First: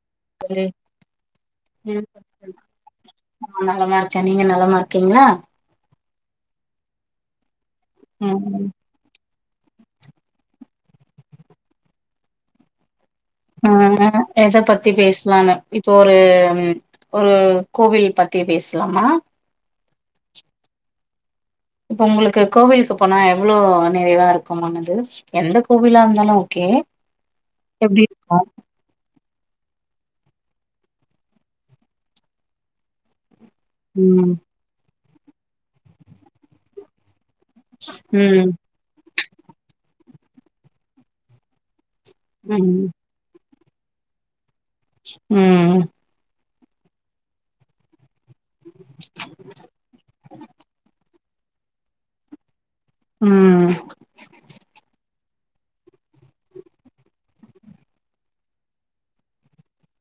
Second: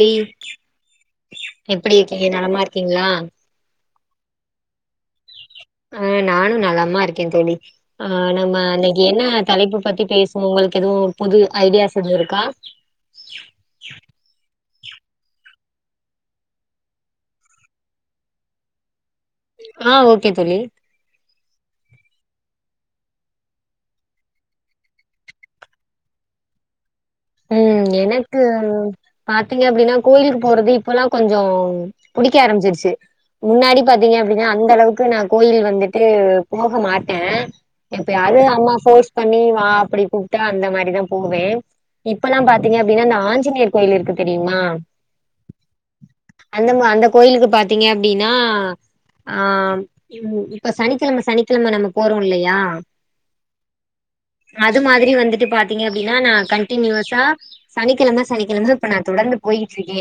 தோழி அ எப்டி இருக்கீங்க நலமா இருக்கீங்களா நலமாருக்கே நீங்க நலமாருக் கிங்ளா அ நானு நலம்மா இருக்கே தோழி ஆ நம்ம ம் அன்னக்கி என்ன தலைப்பு பத்தி பேசுவு உங்களுக்கு எதுவு புது ஐடியாஸ் எது இருக்கா ஆ எத பத்தி பேசலான்னு இப்போ ஒரு ஒரு கோவில் பத்தி பேஸ்லாமா ஆ ஓகே தோழி இப்ப உங்ளுக்கு கோவில்க்கு போனா எவ்ளோ நிறைவாருக்குமானது எந்த கோவிலா இருந்தாலு ஓகே ம் எப்டி இருக்கு எனக்கு பாத்தீங்க அப்டினா கோய்லுக் போறது இப்பலாம் கொஞ்சொ புடிக்க ஆரமிச்சிருச்சு முன்னாடி பாத்தீங்க ம் அப்டினா அந்தளவுக் கு நா கோயில் வந்துட்டு போக மாட் ட எப்பயாது ம் அம்மா போர்ஸ் பண்ணி வா அப்படி கூப்ட்டா அந்த மாரிதா போவே இப்பலா பாத்தீங்க ம் அப்டினா இந்த ஆஞ்சிநேர் கோயில் இருக்கு தெரியுமா ம் அந்தம்மா அந்த கோயிலுக்கு பாத்தீங்க பினா ஆ இப்ப சனிக்கெழம சனி கிலம நம்ம போறோல்லியா ம் அது மாதுரி வந்துட் டு பாத்தீங்க அப்டினா நா கண் டீனிவஸா சனிக்கெழம சனிக்கிலந்து இப்ப நா தொடர்ந்து போய்கிட்ருக்கே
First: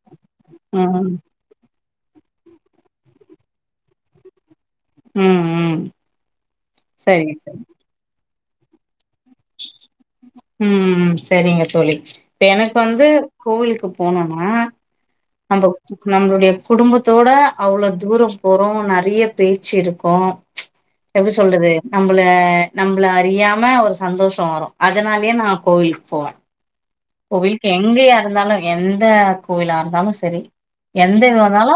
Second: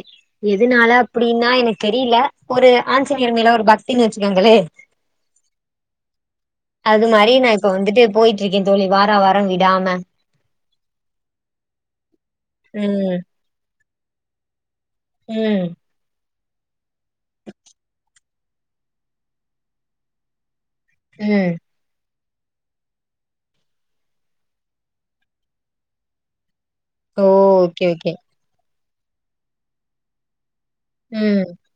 எதுனால ம் அப்புடினா எனக் தெரிய்ல ஒரு ஆஞ்சிநேயர் மேல ஒரு பக்தினு வச்சுகோங்களே ம் ம் அது சரி மாரி நா சரி இப்ப வந்துட்டு போயிட் இருக்கேன் தோழி வாரா வாரோ விடாம ம் ம் செரிங்க தோழி இப்ப எனக் வந்து ம் கோவிலுக்குப் போனோனா ம் நம்பக் நம்ளுடிய குடும்பக் தோட அவ்ளோ தூரொ போறோ நறைய பேச்சு இருக்கு எப்டி ம் சொல்றது நம் நம்பள நம்பள அறியாம ஒரு சந்தோஷோ வரு அதனாலயே நா கோவிலுக்கு போவே ஓ கோவிலுக்கு ஓகே ஓகே எங்கயா இருந்தாலு எந்த கோயிலா இருந்தாலு சரி எந்த ம் இதுவாந்தாலு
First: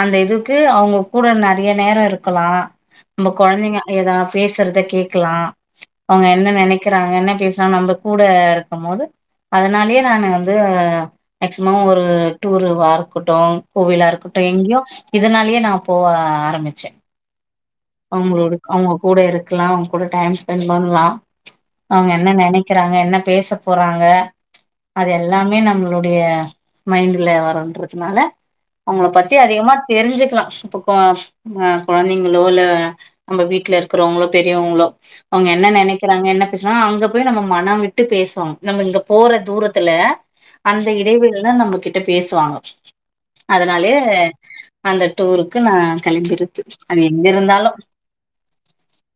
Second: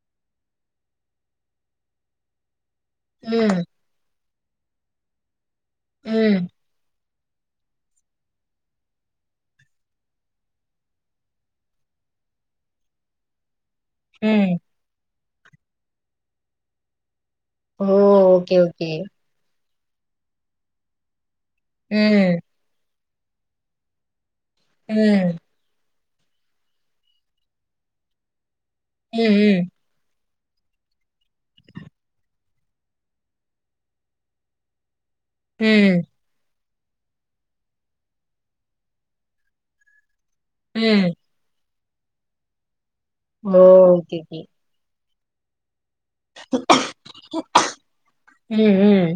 அந்த இதுக்கு அவங்க கூட நறைய நேர இருக்கலா நம்ப ம் கொழந்தைங்க ஏதா பேசறத கேட்கலா அவங்க ம் என்ன நெனைக்க என்ன பேசுறோ நம்ம கூட இருக்கு போது அதனாலயே நானு வந்து மேக்சிமம் ஒரு டூருவா இருக்கட்டு கோவிலா இருக்கட்டு ம் எங்க்யோ இதனாலயே நா போவ ஆரம்பிச்சே ஓ ஓகே அவுங்களோடு ஓகே அவுங்க கூட இருக்லா கூட டைம் ஸ்பெண் பண்லா அவங்க ம் என்ன நெனைக்கறாங்க என்ன பேச போறாங்க அது ம் எல்லாமே நம்ளுக் உங்களுடைய மைண்ட்ல வந்திருக்கனால அவங்கள பத்தி ம் ம் அதிகமா தெரிஞ்சுக்கலா இப்பக் கொ கொழந்தைங்களோ இல்ல நம்ப வீட்ல இருக்குறவங்களோ பெரியவங்களோ அவங்க என்ன ம் நெனைக்கறாங்க என்ன பேசுவ அங்க போய் நம்ம மனம் விட்டு பேசுவோ நம்ம இங்க போற தூரத்துல அந்த ம் இடைவெளில்லா நம்மக்கு [unintelligible] பேசுவாங்க ஓ அதனாலே ஓகே ஓகே அந்த டூருக்கு நா கெளம்பிறத்து அது எங்கருந்தாலு உம் உம்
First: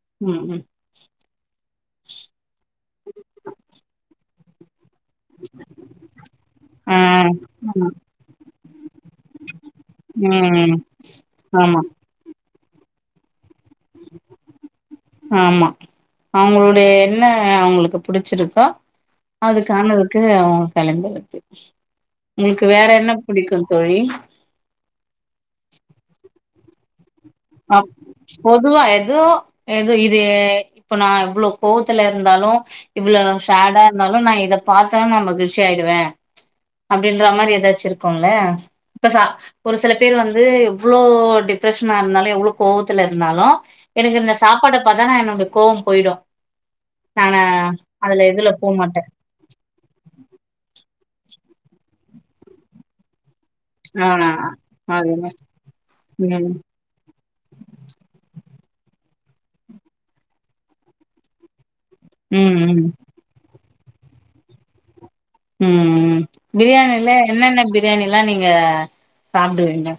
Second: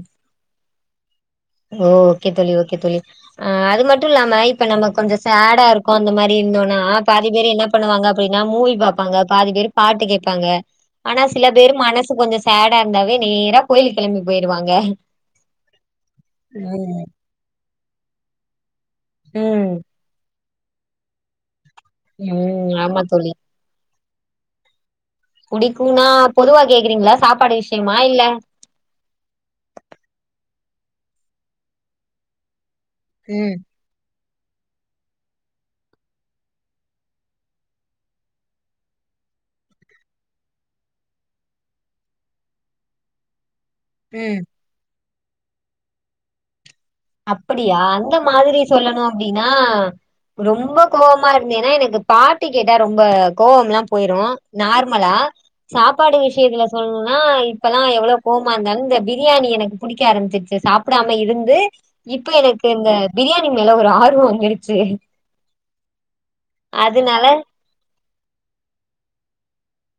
தோழி ஆ அது மட்டு இல்லாம இப்ப நம்மக் கொஞ்ச சேடா இருக்கு அந்த மாரி இருந்தோனா ஆ பாதி பேர் என்னா ஆமா பண்ணுவாங்க அப்டினா மூவி பாப்பாங்க பாதி பேரு பாட்டு கேப்பாங்க ம் ஆனா சில பேர் ஆமா மனசு கொஞ்ச செடா இருந்தாவே நேரப் கோயிலுக்கு கெளம்பி போயிடுவாங்க அவுங்களுடைய என்ன அவங்களுக்கு புடிச்சிருக்க ம் அதுக்கானதுக்கு கலந்து வந்து உங்களுக்கு ம் வேற என்ன பிடிக்கு தோழி புடிக்குனா பொதுவா கேக்றீங்ளா சாப் அ பொதுவா எதோ எது இது இப்ப நா எவ்ளோ கோவத்துல இருந்தாலு இவ்ளோ ம் ஷேடா இருந்தாலு நா இ இத பாத்தா நா மகிழ்ச்சியாயிடுவே அப்டின்ற மாரி ஏதாச்சு இருக்குல்ல இப்ப சா ஒரு சில பேர் வந்து எவ்ளோ டிப்ரஷன்னா இருந்தாலு எவ்ளோ கோவத்துல இருந்தாலு எனக்கு இந்த ம் சாப்பாட பாத் தா நம்ளுக்கு கோவம் போய்டு அப்டியா அந்த மாதிரி சொல்லணு அப்டின்னா ரொம்ப கோவமா இரு ந்தேன்னா எனக்கு பாட்டு கேட்டா ரொம்ப கோவமெல்லா ஆ போய்ரு நார்மலா அதுதான் சாப்பாடு ம் ம் விஷ்யத்துல சொல்லணுனா இப்பல்லா எவ்ளோ கோ வமா இந்தாலு இந்த பிரியாணி எனக்கு புடிக்க ஆரம்பிச்சுருச்சி சாப்டாம இருந்து இப்ப எனக்கு ம் ம் இந்த பிரியாணி மேல ஒரு ஆர்வோ வந்துருச்சி ம் ம் பிரியாணில என்னென்ன பிரியாணி ல்லா நீங்க சாப்டுவீங்க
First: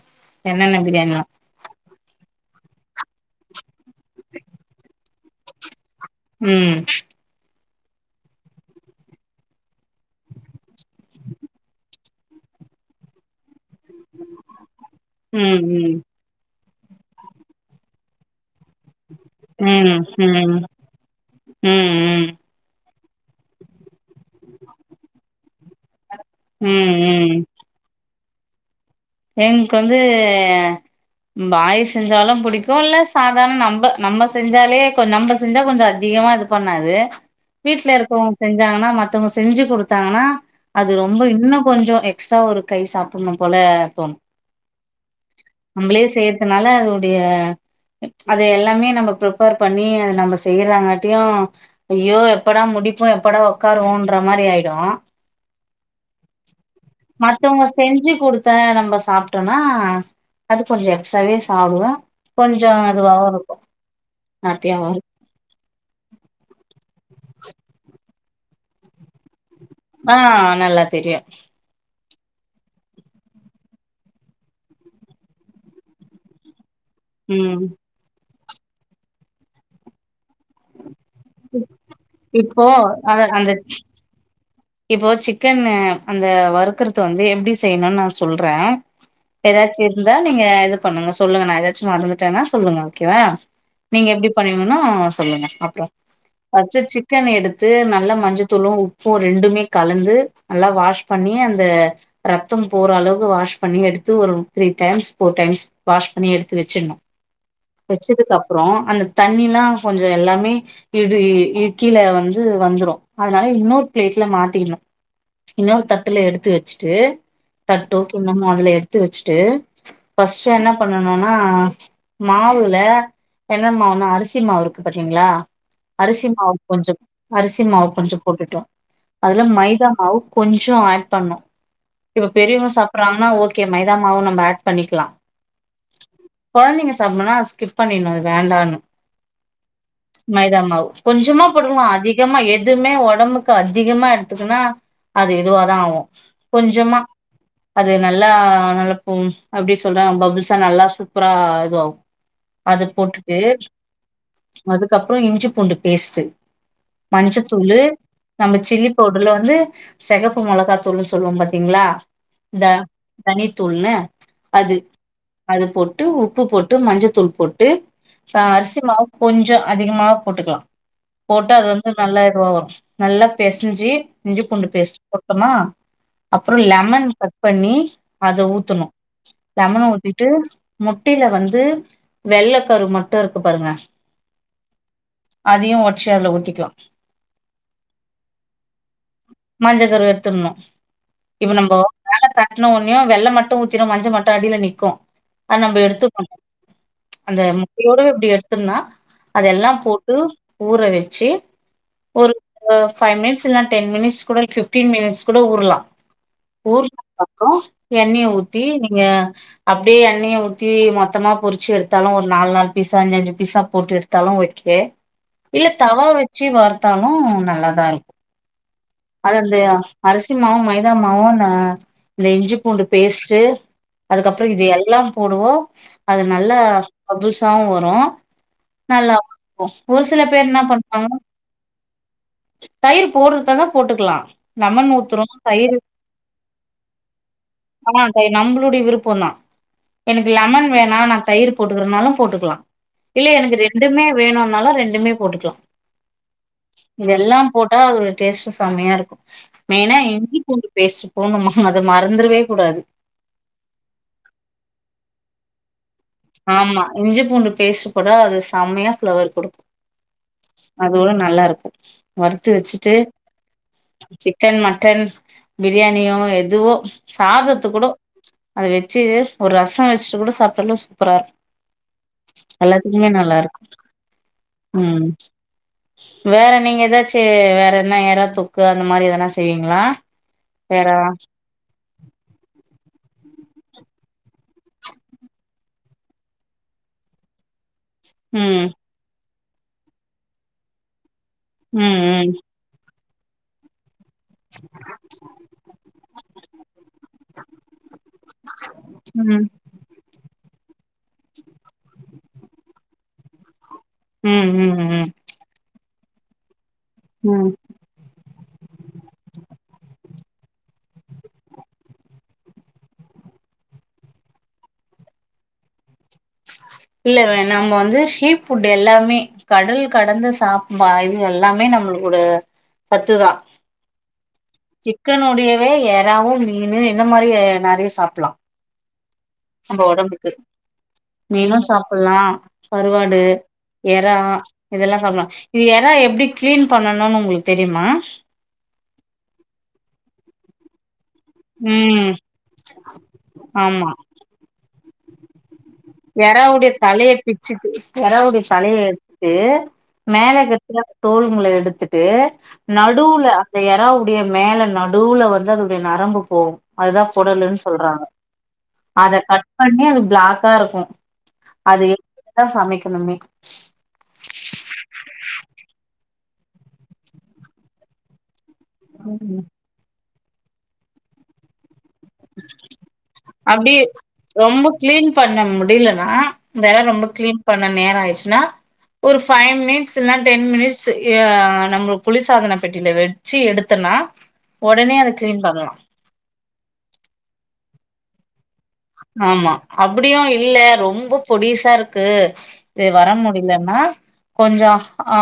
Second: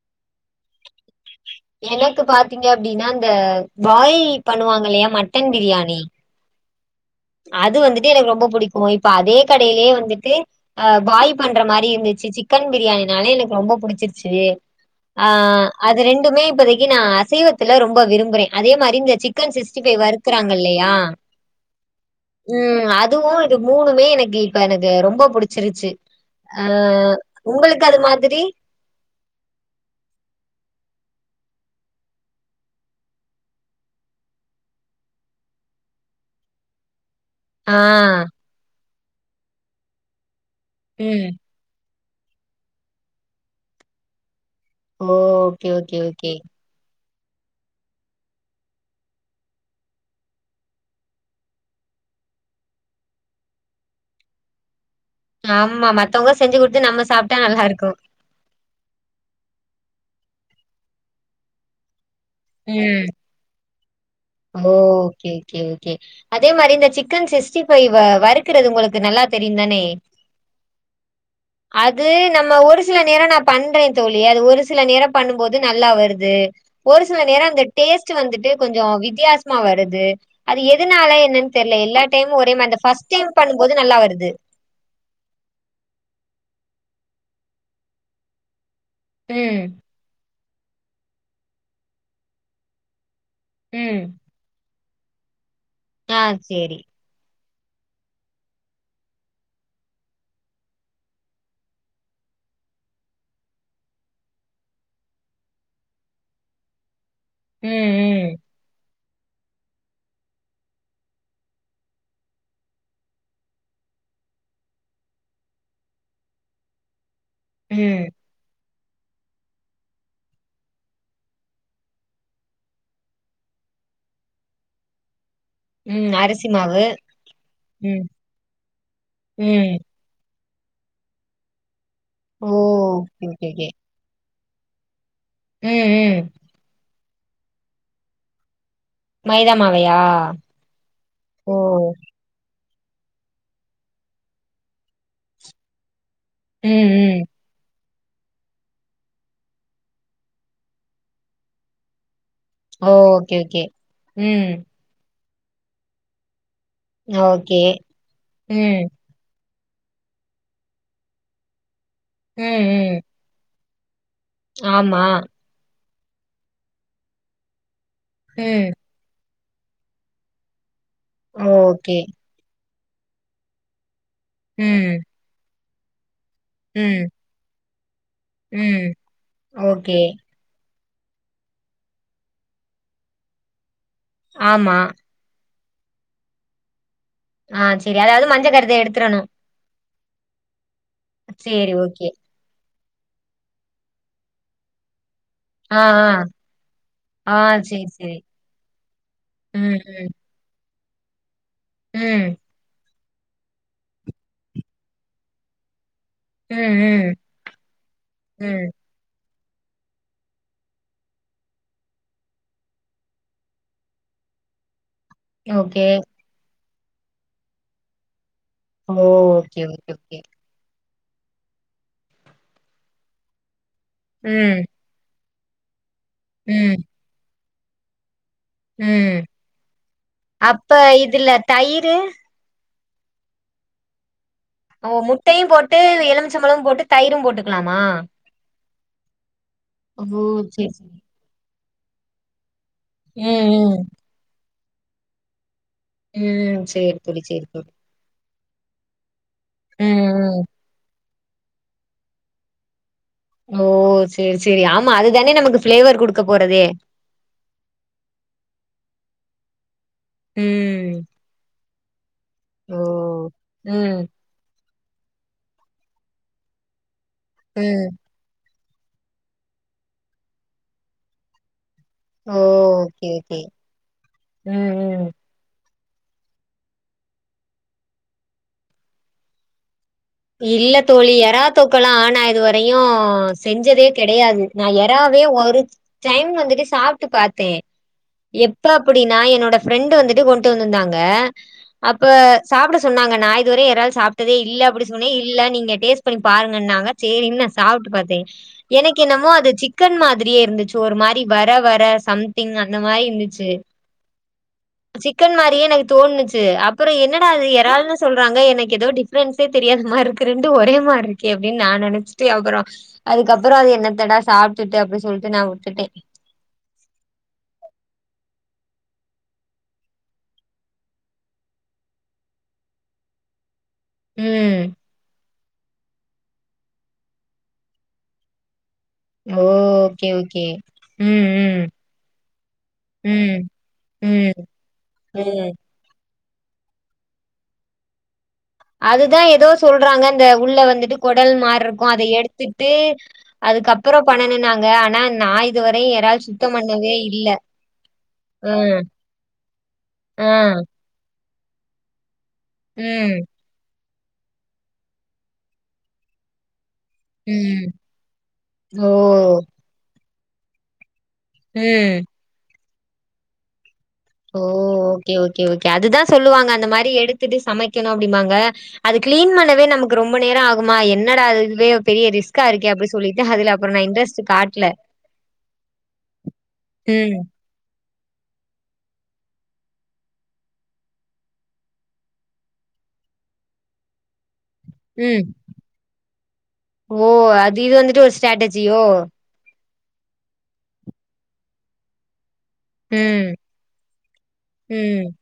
என்னென்ன பிரியாணிலா எனக்கு பாத்தீங்க அப்டின்னா இந்த பாய் பண்ணுவாங்கில்லயா மட் டன் பிரியாணி ம் அது வந்துட்டு எனக்கு ரொம்ப புடிக்கு இப்ப அதே கடையிலே வந்துட்டு அ பாய் பண்ற மாரி இருந்துச்சி சிக்கன் பிரியாணினாலே எனக்கு ரொம்ப பு புடுச்சுருச்சி ஆ அது ம் ரெண்டுமே இப்பதிக் கி நா அசைவத்துல ரொம்ப விரும்புறே அதே மாரி இந்த சிக்கன் சிக்ஸ்டி ம் ஃபைவ் ம் ம் வறுக்கறாங்கில்லயா ஆ ம் அதுவு இது மூணுமே எனக்கு இப்ப எனக்கு ரொம்ப புடுச்சுருச்சு அ ம், ம், உங்களுக்கு அது மா திரி என்க்கு வந்து பாய் செஞ்சாலு புடிக்கு இல்ல சாதாரண நம்ம நம்ம செஞ்சாலே கொண் நம்ம செஞ்சா கொஞ்சோ அதிகமா இது பண்ணாது ஆ. வீட்ல இருக்கவுங்க செஞ்சாங்கன்னா மத் த்தவங்க செஞ்சு கொடுத்தாங்னா அது ரொம்ப ம். இன்னு கொஞ்சோ எக் ஸ்ட்ரா ஒரு கை சாப்டுனு போல தோணு ஓ! ஓகே, ஓகே, நம்மளே ஓகே. செய்யறதுனால டிய அது எல்லாமே நம்ம ப்ரிப்பர் பண்ணி அத நம்ம செய்யறங்கட்டியு ஐயோ எப்படா முடிப்போ எப்படா உக்காருவோன்ற மாரி ஆயிடு ஆமா மத்தவங்க செஞ்சு குடுத்து நம்ம சாப்ட்டா நல்லா மத்தவங்க இருக்கு செஞ்சு குடுத்த நம்ம சாப்ட்டோனா அது கொஞ்ச எக்ஸ்ட்ராவே சாப்டுவோ கொஞ்ச ம். அதுவாவு இருக்கு ஓ ஹாப்பியாவு இருக்கு கே ஓகே ஓகே அதே மாரி இந்த சிக் கன் சிக்ஸ்டி ஃபைவ வறுக்கறது உங்களுக்கு நல்லா தெரியும் தானே? ஆ நல்லா தெரியு அது நம்ம ஒரு சில நேர நா பண்றே தோழி அது ஒரு சில நேர பண்ணும் போது நல்லா வருது ஒரு சில நேர அந்த ம் டேஸ்ட் வந்துட்டு கொஞ்ச வித் தியாசமா வருது அது எது எதனால என்னன் தெர்ல எல்லா டைமு ஒரே இப்போ மார அந்த ஃபஸ்ட் அத டைம் அந்த பண்ணும்போது நல்லா வருது இப்போ சிக்கன் அந்த வருக்கறத வந்து எப்டி செய்ணுன் நா சொல்ற ம் ஏதாச்சு இருந்தா நீங்க இது பண்ணுங்க சொல்லுங்க நா எதாச்சு மறந்துட்டனா சொல்லுங்க ஓகேவ ம் நீங்க எப்டி பண்ணிங்கனு சொல்லுங்க அப் ற ஆ ஃபஸ்ட் சேரி சிக்கன் எடுத் து நல்ல மஞ்சதூளு உப்பு ரெண்டுமே கலந்து நல்லா வாஷ் பண்ணி அந்த ரத்தம் போற அளவு வாஷ் பண்ணி எடுத்து ஒரு three times four times wash பண்ணி எடுத்து வச்சிர்ணு ம் வெச்சதுக்கு ம் அப்றொ அந்த தண்ணில்லா கொஞ்ச எல்லாமே இடு இட்க்கில வந்து வந்துரு அதனால இன்னு பிளேட்ல மாத்திக்கணு இன்னொரு தட்டுல எடுத்து வச்சுட்டு தட்டோ ம் கிண்ணமோ அதுல எடுத் து வெச்சுட்டு ஃபஸ்ட் என்ன பண்ணனுனா மாவுல என்னெ மாவுனா அரிசி மாவு இருக்கு பாத்திங்ளா அரிசி மாவு கொஞ்சம் அரிசி மாவு ம் கொஞ்சம் போட்டுட்டோ அதுல ம் மைதா மாவு கொஞ்சம் ஆட் பண்னோ இப்ப பெரிவங்க சாப்பிடடுறாங்கா ஓகே மைதாமாவும் நம்ம ஆட் பண்ணிக்கலா ம் ம் சாப்பனா ஸ்கிப் பண்ணிடு அது வேண்டானு மைதா மாவையா மைதா மாவு கொஞ்சமா ஓ போடுக்கணும் அதிகமா ஏ எதுமே உடம்புக்கு க்கு அதிகமா எடுத்துக்குனா அது இதுவாதா ஆவு ம் ம் அது நல்லா நல்ல ப்பு அப்டி சொல்ற பப்புள்ஸா நல்லா சூப்பரா இதுவாவு ஓ ஓகே ஓகே ம் அப்றம் இஞ்சி பூண்டு பேஸ்ட்டு ஓகே மஞ்சத்தூளு நம்ம ம் சில்லி பவுடுர்ல வந்து செகப்பு மொளகாத்தூள்னு சொல்வோ பாத்தீங்ளா ம் த ம் தனித் தூள்னு அது ஆமா அது போட்டு ட்டு உப்பு போட்டு மஞ்சத்தூள் போட்டு ஆ ம். அரிசிமாவ் கொஞ்ச அதிகமா போட்டுக்கலா போட்டு அது வந்து ஓகே. நல்லா இதுவாவரு நல்லா பெசஞ்சி இஞ்சி பூண்டு ம். பேஸ்ட் போட்டமா அப்றம் ம். லெமன் கட் பண்ணி அத ஊத்தணு ம். லெமன ஓகே. ஊத்திட்டு முட்டில வந்து வெள்ள கரு மட்டு இருக்கு பாருங்க ஆமா அதையு ஒட்சு அதுல ஊத்திக்லா ஆ சரி அதாவது மஞ்ச கருத எடுத்ரணு மஞ்சகருவ எட்த்துண்ணு சேரி ஓகே இன்னு ஒன்னே வெள்ள மட்டு ஊத்திரு மஞ்ச மட்டு அடில நிக்கு அது நம்ம ஆ, எடுத்து ஆ. [unintelligible] ஆ அந்த சரி, முட்டையோட சரி. அப்டி எடுத்தம்னா அதெல்லா ம், ம். போட்டு ஊற வெச்சி ம். ஒரு ஃபைவ் மினிட்ஸ் இல்ல டென் மினிட்ஸ் கூட ஃபிஃப்டீன் மினிட்ஸ் கூட ஊர்லா ம், ம். ஊர்னதுக்கப்றோ எண்ணெய ஊத்தி ம். நீங்க அப்டியே எண்ணைய ஊத்தி மொத்தமா பொரிச்சு எடுத்தாலு ஒரு நாலு நாலு பீஸா அஞ்சஞ்சு பீஸா போட்டு எடுத்தாலு ஓகே இல்ல ஓகே. தவா வச்சு வறு த்தாலு நல்லாதா இருக்கு ஓ! அது அந்த ஓகே, ஓகே, ஓகே. அரிசி மாவு மை தா மாவு இந்த இந்த இஞ்சி பூண்டு பேஸ்ட்டு அதுக்கப்புறோ ம். இது எல்லா போடுவோ அது நல்ல ம். அபுஸ் சாவு வரு நல்லா ம் இருக்கு ஒரு சில பேர் என்ன அப்ப பண்ணுவாங்க இதுல தயிரு தயிர் போட்றதாருந்தா போட்டுக்கலா ஓ லெமன் ஊத்துறோ முட்டையு தயிர் போட்டு எலுமிச்சம்பழமு போட்டு தயிரு போட்டுக்கலாமா டைய விருப்பந்தா ஓ! எனக்கு லெமன் சரி, வேணா சரி. நா தயிரு போட்டுக்கலா லெமன் போட்டுக்கலா இல்ல எனக்கு ம், ரெண்டுமே வேணு னாலு ரெண்டுமே போட்டுக்கலா ம் சேரி தோழி சேரி தோழி டேஸ்ட் செம்மையா இருக்கு மெயினா ம், ம். இஞ்சி பூண்டு பேஸ்ட் போணும அத மறந்துறவே கூடாது ஓ சேரி சேரி ஆமா அதுதானே நமக்கு ஃபிளேவர் குடுக்க போறதே ஆமா இஞ்சி பூண்டு பேஸ்ட் போட்டா அது செம்மையா ஃப்ளவர் குடுக்கு ம் அதுபோக நல்லா இருக்கு வறுத்து ஓ வெச்சிட்டு ம் சிக்கன் மட் டன் பிரியாணியோ எதுவோ சாதத்து கூட ம் அத வெச்சு ஒரு ரசோ வெச்சுட்டு கூட சாப்பிடலே சூ ப்பரா ஓ ஓகே எல்லாத்துக்குமே நல்லா ஓகே இருக்கு ம் ம் உம் வேற நீங்க ஏதாச்சு வேற என்ன ஏறா தொக்கு அந்த மாரி எதனா செய்வீங்களா இல்ல வேற தோழி எறா தொக்கல்லா ஆன இது வரையு செஞ்சதே கெடையாது நா யாராவே ஒரு டைம் வந்துட்டு சாப்ட்டு பாத்தே எப்ப ம் அப்டினா என்னோட ஃப்ரெண்டு் வந்துட்டு கொண்டு வந்திருந்தாங்க ம் அப்ப ம் சாப்டஸ் சொன்னாக நா இதுவரையு எறால் சாப் டதே இல்ல அப்டி மே இல்ல நீங்க டேஸ்ட் பண் ம் பாருங்கனாக சேரி இன்ன சாப்டு பாத்தே எனக்கு என்னமோ ம் அது சிக்கன் மாதிரியே இருந்து ஒரு மாரி வர வர சம்திங் அந்த மாரி இந்துச்சி ம் ம் ம் சிக்கன் மாரியே எனக் தோணுச்சி அப் பறோ என்னடா இது ம் எறால்னு சொல்றாங்கே எனக்கு ஏதோ டிஃப்ரன்சே தெரியாத மார்க்குது ரெண்டு ஒரே மார்க்கே அப்டின்னு நா நெனச்சிட்டு அப்றோ அதுக்கப்றோ அது என்னத்தடா சாப்டுட்டு அப்டி சொல்லிட்டு நா உட்டுடே இல்ல வே நம்ம வந்து சீ ஃபுட் எல்லாமே கடல் கடந்து சாப்பாய்ல் இது எல்லாமே நம்மளு கூட சத்துதா ம் சிக்கன் உடைய ஏய் எறாவும் மீனு இந்த மாரிய நெறைய சாப்லா ஓ! நம்போ ஓகே ஒடம்புக்கு ஓகே ம் மீனு ம் சாப்லா கருவாடு ம் எறா ம். இதெல்லா சாப்லா ம். இது எறா எப்டி கிளீன் பண்ணணுனு உங்களுக்கு தெரியுமா அதுதா ஏதோ சொல்றாங்க இந்த உள்ள வந்துட்டு கொடல் மார்ரிருக்கு அத ம் எடுத்துட்டு அதுக்கப்றோ பண்ணனு நாங்க நா நாய் எறாயோடைய தலைய பிச்சிட்டு எறாயோடைய ஆ தலைய எடுத்து ஆ. மேல [unintelligible] தோல் நூல்ல எடுத்துட்டு ம், நடுல அந்த எறாவு அப்டியே மேல நடுல வந்து அதுடைய நரம்பு போவு அதுதா கொடல்லு ம். சொல்றாங்க ஓ! அத கட் பண்ணி அது பிளாக் காருக்கு அது ம். [inaudible] சமைக் கனுமே ஓ ஓகே ஓகே ஓகே அதுதா சொல்லுவாங்க அந்த மாரி எடுத்திட்டு சமைக்கணு அப்டிமாங்க அது கிளீன் மண்ணவே நமக் ரொம் ப நேரோ ஆகுமா என்னடா இது இதுவே பெரிய ரிஸ்கா இருக்கே அப்டி சொல்லிட்டு அதுல அப்டி அப்புறம் நான் இன்ட்ரெஸ்ட் ரொம்ப காட்டல. கிளீன் பண்ண முடிலனா வேர் ரொம்ப ம், கிளீன் பண்ண நேரோ ஆய் ச்னா ஒரு ஃபை மினிட்ஸ் இல்னா டென் மினிட்ஸ் இ ய நம்ம குளிர்சாதன பெட்டில வெச்சி எடுத்தனா ஒடனே அத ம். கிளீன் பண்லா ஓ அது இது வந்துட்டு ஒரு ஸ்டேட்டஜ் ஜியோ அப்பிடியு இல்ல ரொம்ப பொடிசா இருக்கு இது வர ம். முடிலன்னா கொஞ்சோ ம். ஆ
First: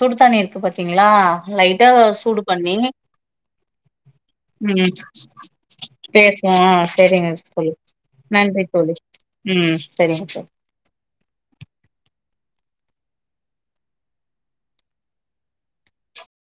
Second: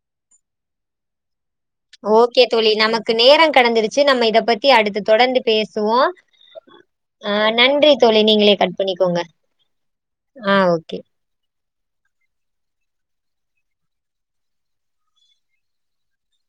சுடுதண்ணி இருக்கு பாத்தீங்ளா ஓகே தோழி நமக்கு நேரங் கடந்துருச்சு நம்ம இத பத்தி ம் அடுத்து தொடர்ந்து பேசுவோ பேசுவோ சரிங்க அ தோழி நன்றி தோழி நீங்ளே நன்றி கட் தோழி பண்ணிக்கோங்க ம் சரிங்க தோழி அ ஓகே